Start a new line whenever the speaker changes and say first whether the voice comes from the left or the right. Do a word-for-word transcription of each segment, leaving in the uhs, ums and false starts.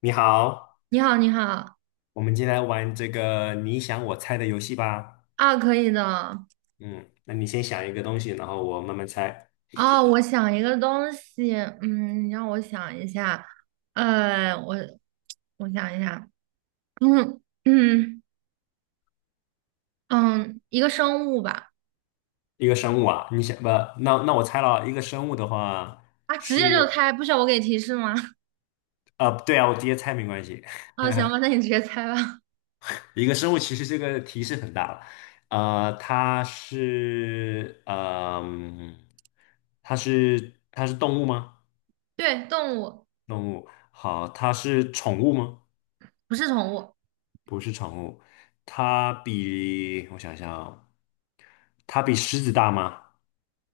left: 你好，
right: 你好，你好。
left: 我们今天来玩这个你想我猜的游戏吧。
right: 啊，可以的。
left: 嗯，那你先想一个东西，然后我慢慢猜。
right: 哦，我想一个东西，嗯，你让我想一下，呃，我我想一下，嗯嗯，嗯，一个生物吧。
left: 一个生物啊，你想不？那那我猜了，一个生物的话
right: 啊，直
left: 是，
right: 接就猜，不需要我给提示吗？
left: 呃，对啊，我直接猜没关系。
right: 啊，行吧，那你直接猜吧。
left: 一个生物其实这个提示很大了，呃，它是，嗯、它是它是动物吗？
right: 对，动物。
left: 动物，好，它是宠物吗？
right: 不是宠物。
left: 不是宠物，它比我想想啊。它比狮子大吗？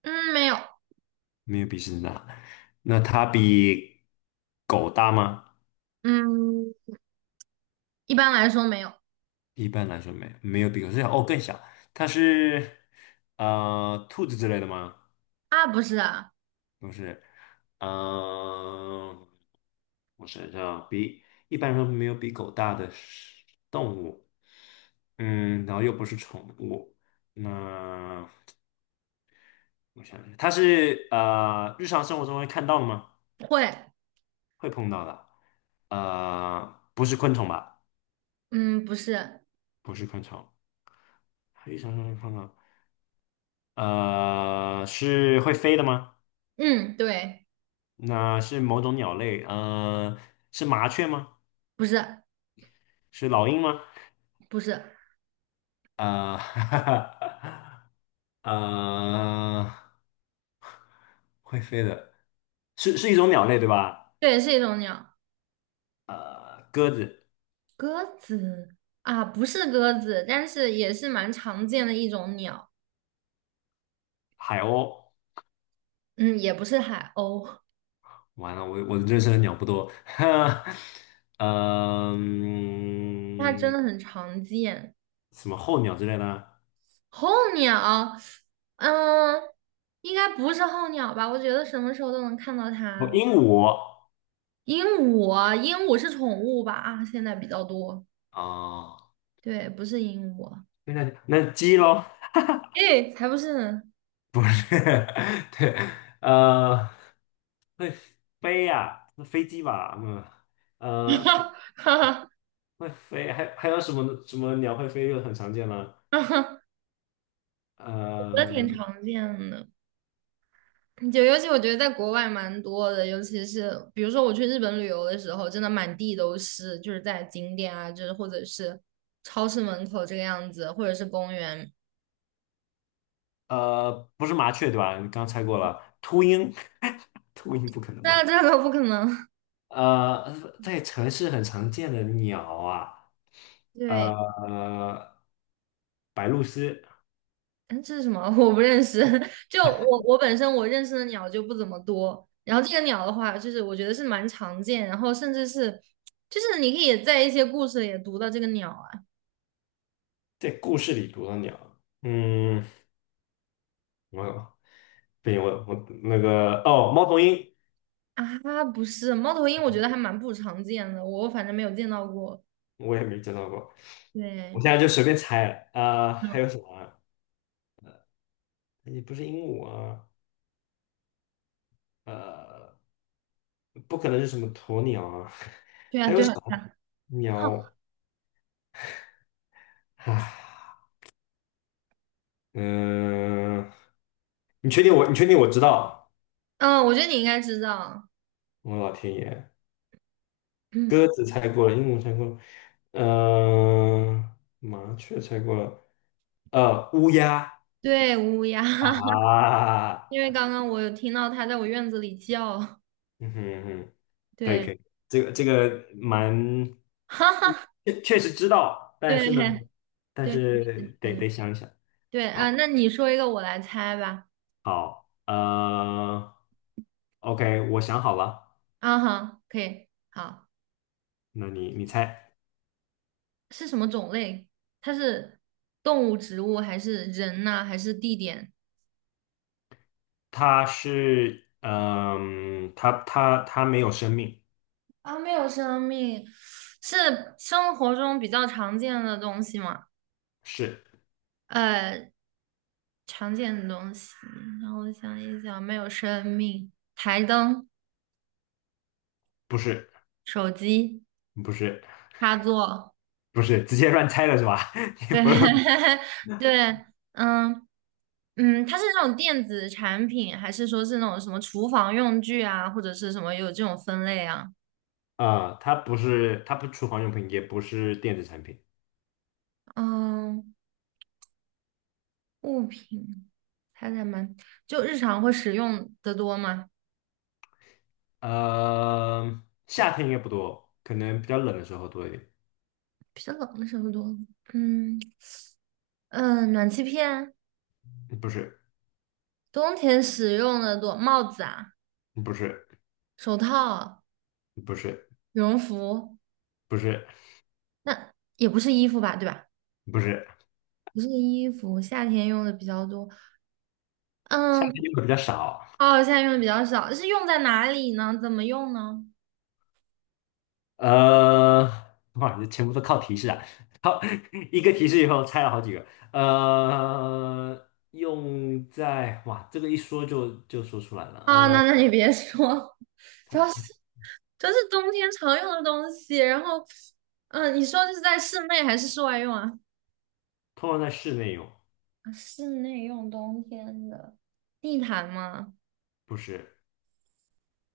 right: 嗯，没有。
left: 没有比狮子大。那它比狗大吗？
right: 嗯，一般来说没有。
left: 一般来说没有没有比狗小，哦，更小。它是呃兔子之类的吗？
right: 啊，不是啊。
left: 不是，嗯、呃我想想，比一般来说没有比狗大的是动物，嗯，然后又不是宠物，那我想想，它是呃日常生活中会看到的吗？
right: 会。
left: 会碰到的，呃，不是昆虫吧？
right: 嗯，不是。
left: 不是昆虫，黑山上上看到，呃，是会飞的吗？
right: 嗯，对。
left: 那是某种鸟类，呃，是麻雀吗？
right: 不是。
left: 是老鹰吗？
right: 不是。
left: 呃，呃，会飞的，是是一种鸟类对吧？
right: 对，是一种鸟。
left: 呃，鸽子、
right: 鸽子啊，不是鸽子，但是也是蛮常见的一种鸟。
left: 海鸥，
right: 嗯，也不是海鸥。
left: 完了，我我认识的鸟不多，
right: 它真
left: 嗯，
right: 的很常见。
left: 什么候鸟之类的，
right: 候鸟，嗯，应该不是候鸟吧？我觉得什么时候都能看到
left: 哦，
right: 它。
left: 鹦鹉，
right: 鹦鹉，鹦鹉是宠物吧？啊，现在比较多。
left: 啊，
right: 对，不是鹦鹉。
left: 那那鸡喽。
right: 诶，才不是呢。
left: 对，呃，飞呀、飞机吧，嗯，呃，
right: 哈哈
left: 会飞，还还有什么什么鸟会飞又很常见了，
right: 哈哈哈。我觉得挺
left: 呃
right: 常见的。就尤其我觉得在国外蛮多的，尤其是比如说我去日本旅游的时候，真的满地都是，就是在景点啊，就是或者是超市门口这个样子，或者是公园。
left: 呃，不是麻雀对吧？你刚猜过了，秃鹰，秃鹰不可能
right: 那这
left: 吧？
right: 个不可能。
left: 呃，在城市很常见的鸟啊，
right: 对。
left: 呃，白鹭鸶，
right: 嗯，这是什么？我不认识。就我我本身我认识的鸟就不怎么多，然后这个鸟的话，就是我觉得是蛮常见，然后甚至是就是你可以在一些故事里也读到这个鸟啊。
left: 在故事里读的鸟，嗯，我不行，我我那个哦，猫头鹰，
right: 啊，不是猫头鹰，我觉得还蛮不常见的，我反正没有见到过。
left: 我也没见到过。我
right: 对。
left: 现在就随便猜了，呃，
right: 嗯。
left: 还有什么啊哎也不是鹦鹉啊，呃，不可能是什么鸵鸟啊，
right: 对 啊，
left: 还有
right: 对
left: 什
right: 啊，对
left: 么
right: 啊。哦。
left: 鸟啊？嗯、你确定我？你确定我知道？
right: 嗯，我觉得你应该知道。
left: 我老天爷，鸽
right: 嗯，
left: 子猜过了，鹦鹉猜过了，呃，麻雀猜过了，呃，乌鸦
right: 对，乌鸦。
left: 啊，
right: 因为刚刚我有听到它在我院子里叫。
left: 嗯哼嗯哼。可以
right: 对。
left: 可以，这个这个蛮，
right: 哈哈。
left: 确确实知道，但
right: 对。
left: 是呢，但
right: 对。
left: 是得
right: 嗯。
left: 得想一想。
right: 对啊，
left: 好，
right: 那你说一个，我来猜吧。
left: 呃，OK，我想好了，
right: 啊哈，可以，好。
left: 那你你猜，
right: 是什么种类？它是动物、植物，还是人呐、还是地点？
left: 它是，嗯、它它它没有生命，
right: 啊，没有生命，是生活中比较常见的东西吗？
left: 是
right: 呃，常见的东西，让我想一想，没有生命，台灯、
left: 不是？
right: 手机、
left: 不是
right: 插座。
left: 不是，直接乱猜了是吧？你
right: 对
left: 不是
right: 对。嗯，嗯，它是那种电子产品，还是说是那种什么厨房用具啊，或者是什么有这种分类啊？
left: 啊、呃它不是，它不是厨房用品，也不是电子产品，
right: 嗯，物品，猜猜嘛，就日常会使用的多吗？
left: 呃，夏天应该不多，可能比较冷的时候多一点。
right: 比较冷的时候多。嗯，嗯，呃暖气片，
left: 不是，
right: 冬天使用的多，帽子啊，
left: 不是，
right: 手套。
left: 不是，
right: 羽绒服
left: 不是，
right: 那也不是衣服吧，对吧？
left: 不是，
right: 不是衣服，夏天用的比较多。
left: 夏
right: 嗯。
left: 天用的比较少。
right: 哦，夏天用的比较少，是用在哪里呢？怎么用呢？
left: 呃，哇，这全部都靠提示啊！好，一个提示以后拆了好几个。呃，用在，哇，这个一说就就说出来了。
right: 啊，那
left: 嗯、
right: 那你别说。主要是这是冬天常用的东西。然后，嗯，你说这是在室内还是室外用啊？
left: 通常在室内用，
right: 啊，室内用冬天的地毯吗？
left: 不是，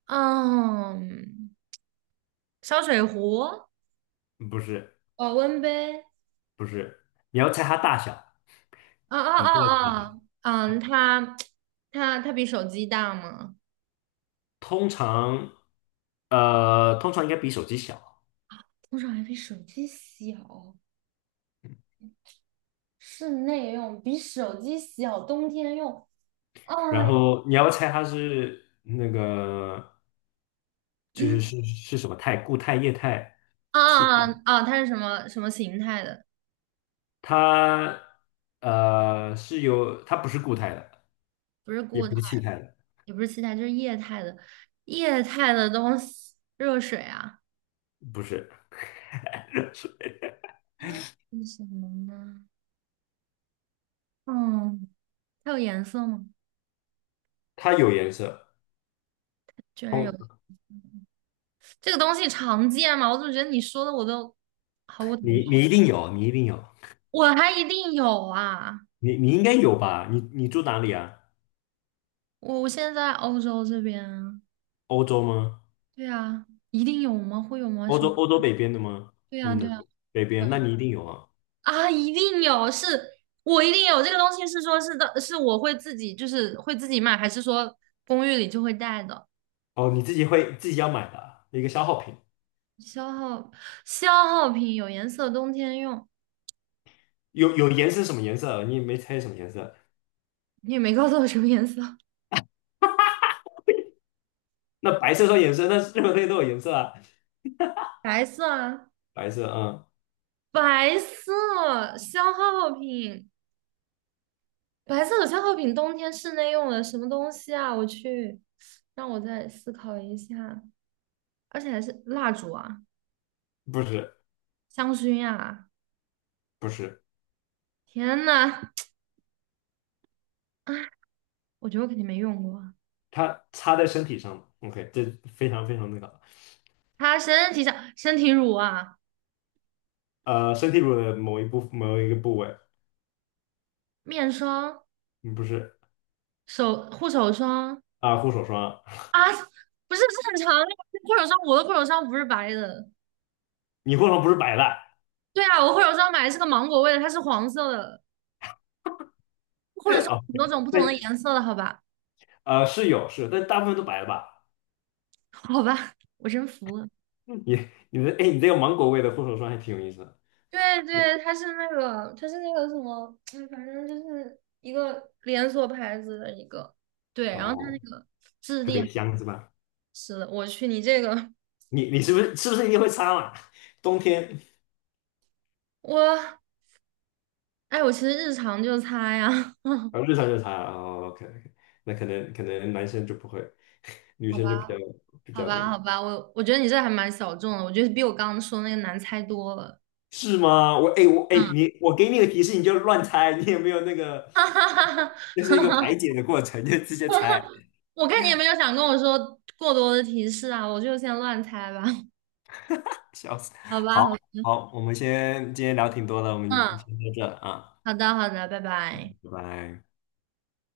right: 嗯，烧水壶、
left: 不是，
right: 保温杯。
left: 不是，你要猜它大小。
right: 啊啊啊啊！嗯，它它它比手机大吗？
left: 通常，呃，通常应该比手机小。
right: 多少还比手机小，室内用比手机小，冬天用。哎，
left: 然后你要猜它是那个。就是
right: 嗯。
left: 是是什么态？固态、液态、
right: 啊
left: 气态？
right: 啊啊！它是什么什么形态的？
left: 它呃是有，它不是固态的，
right: 不是
left: 也
right: 固态
left: 不是气
right: 的，
left: 态的，
right: 也不是气态，就是液态的。液态的东西，热水啊。
left: 不是，是
right: 是什么呢？嗯，它有颜色吗？
left: 它有颜色。
right: 居然有。
left: 通，
right: 这个东西常见吗？我怎么觉得你说的我都毫无头
left: 你
right: 绪？
left: 你一定有，你一定有，
right: 我还一定有啊！
left: 你你应该有吧？你你住哪里啊？
right: 我我现在在欧洲这边啊。
left: 欧洲吗？
right: 对啊，一定有吗？会有吗？
left: 欧
right: 什
left: 洲
right: 么？
left: 欧洲北边的吗？
right: 对
left: 还
right: 呀，
left: 是
right: 对
left: 南
right: 呀，
left: 边？北
right: 对
left: 边？那
right: 呀。
left: 你一定有啊。
right: 啊，一定有，是我一定有这个东西，是说是的，是我会自己就是会自己买，还是说公寓里就会带的？
left: 哦，你自己会自己要买的啊一个消耗品。
right: 消耗，消耗品，有颜色，冬天用。
left: 有有颜色是什么颜色啊？你也没猜什么颜色。
right: 你也没告诉我什么颜色。
left: 那白色说颜色，那任何东西都有颜色啊。
right: 白色啊，
left: 白色，嗯，
right: 白色消耗品，白色的消耗品，冬天室内用的什么东西啊？我去，让我再思考一下，而且还是蜡烛啊，
left: 不是
right: 香薰啊，
left: 不是。
right: 天呐，我觉得我肯定没用过。
left: 它擦在身体上了 OK，这非常非常那个，
right: 擦身体上身体乳啊，
left: 呃，身体乳的某一部某一个部位，
right: 面霜、
left: 嗯不是
right: 手护手霜
left: 啊，护手霜啊，
right: 啊，不是正常长的护手霜，我的护手霜不是白的。
left: 你护手霜不是白的
right: 对啊，我护手霜买的是个芒果味的，它是黄色的，护手霜
left: 啊？
right: 有很多种不
left: 那
right: 同的颜色的，好吧？
left: 呃，是有是但大部分都白的吧？
right: 好吧，我真服了。
left: 嗯你你的哎，你这个芒果味的护手霜还挺有意思的
right: 对对，它是那个，它是那个什么，嗯，反正就是一个连锁牌子的一个，对，然后它那
left: 哦，
right: 个质
left: 特
right: 地
left: 别
right: 还
left: 香是吧？
right: 是的，我去，你这个
left: 你你是不是是不是一定会擦嘛？冬天
right: 我，哎，我其实日常就擦呀。
left: 啊，日常就擦啊哦，OK OK，那可能可能男生就不会，女
right: 好
left: 生就比较
right: 吧。
left: 比
right: 好
left: 较这
right: 吧，好
left: 个。
right: 吧，我我觉得你这还蛮小众的，我觉得比我刚刚说那个难猜多了。
left: 是吗？我哎、我哎、
right: 嗯。
left: 你我给你个提示，你就乱猜，你有没有那个
right: 哈哈哈
left: 就
right: 哈
left: 是一个排
right: 哈！
left: 解的过程，就直接猜，
right: 我看你也没有想跟我说过多的提示啊，我就先乱猜吧。
left: 笑死。
right: 好吧，
left: 好，
right: 好吧。
left: 好，我们先今天聊挺多的，我们
right: 嗯，
left: 先到这啊，
right: 好的，好的，拜拜。
left: 拜拜。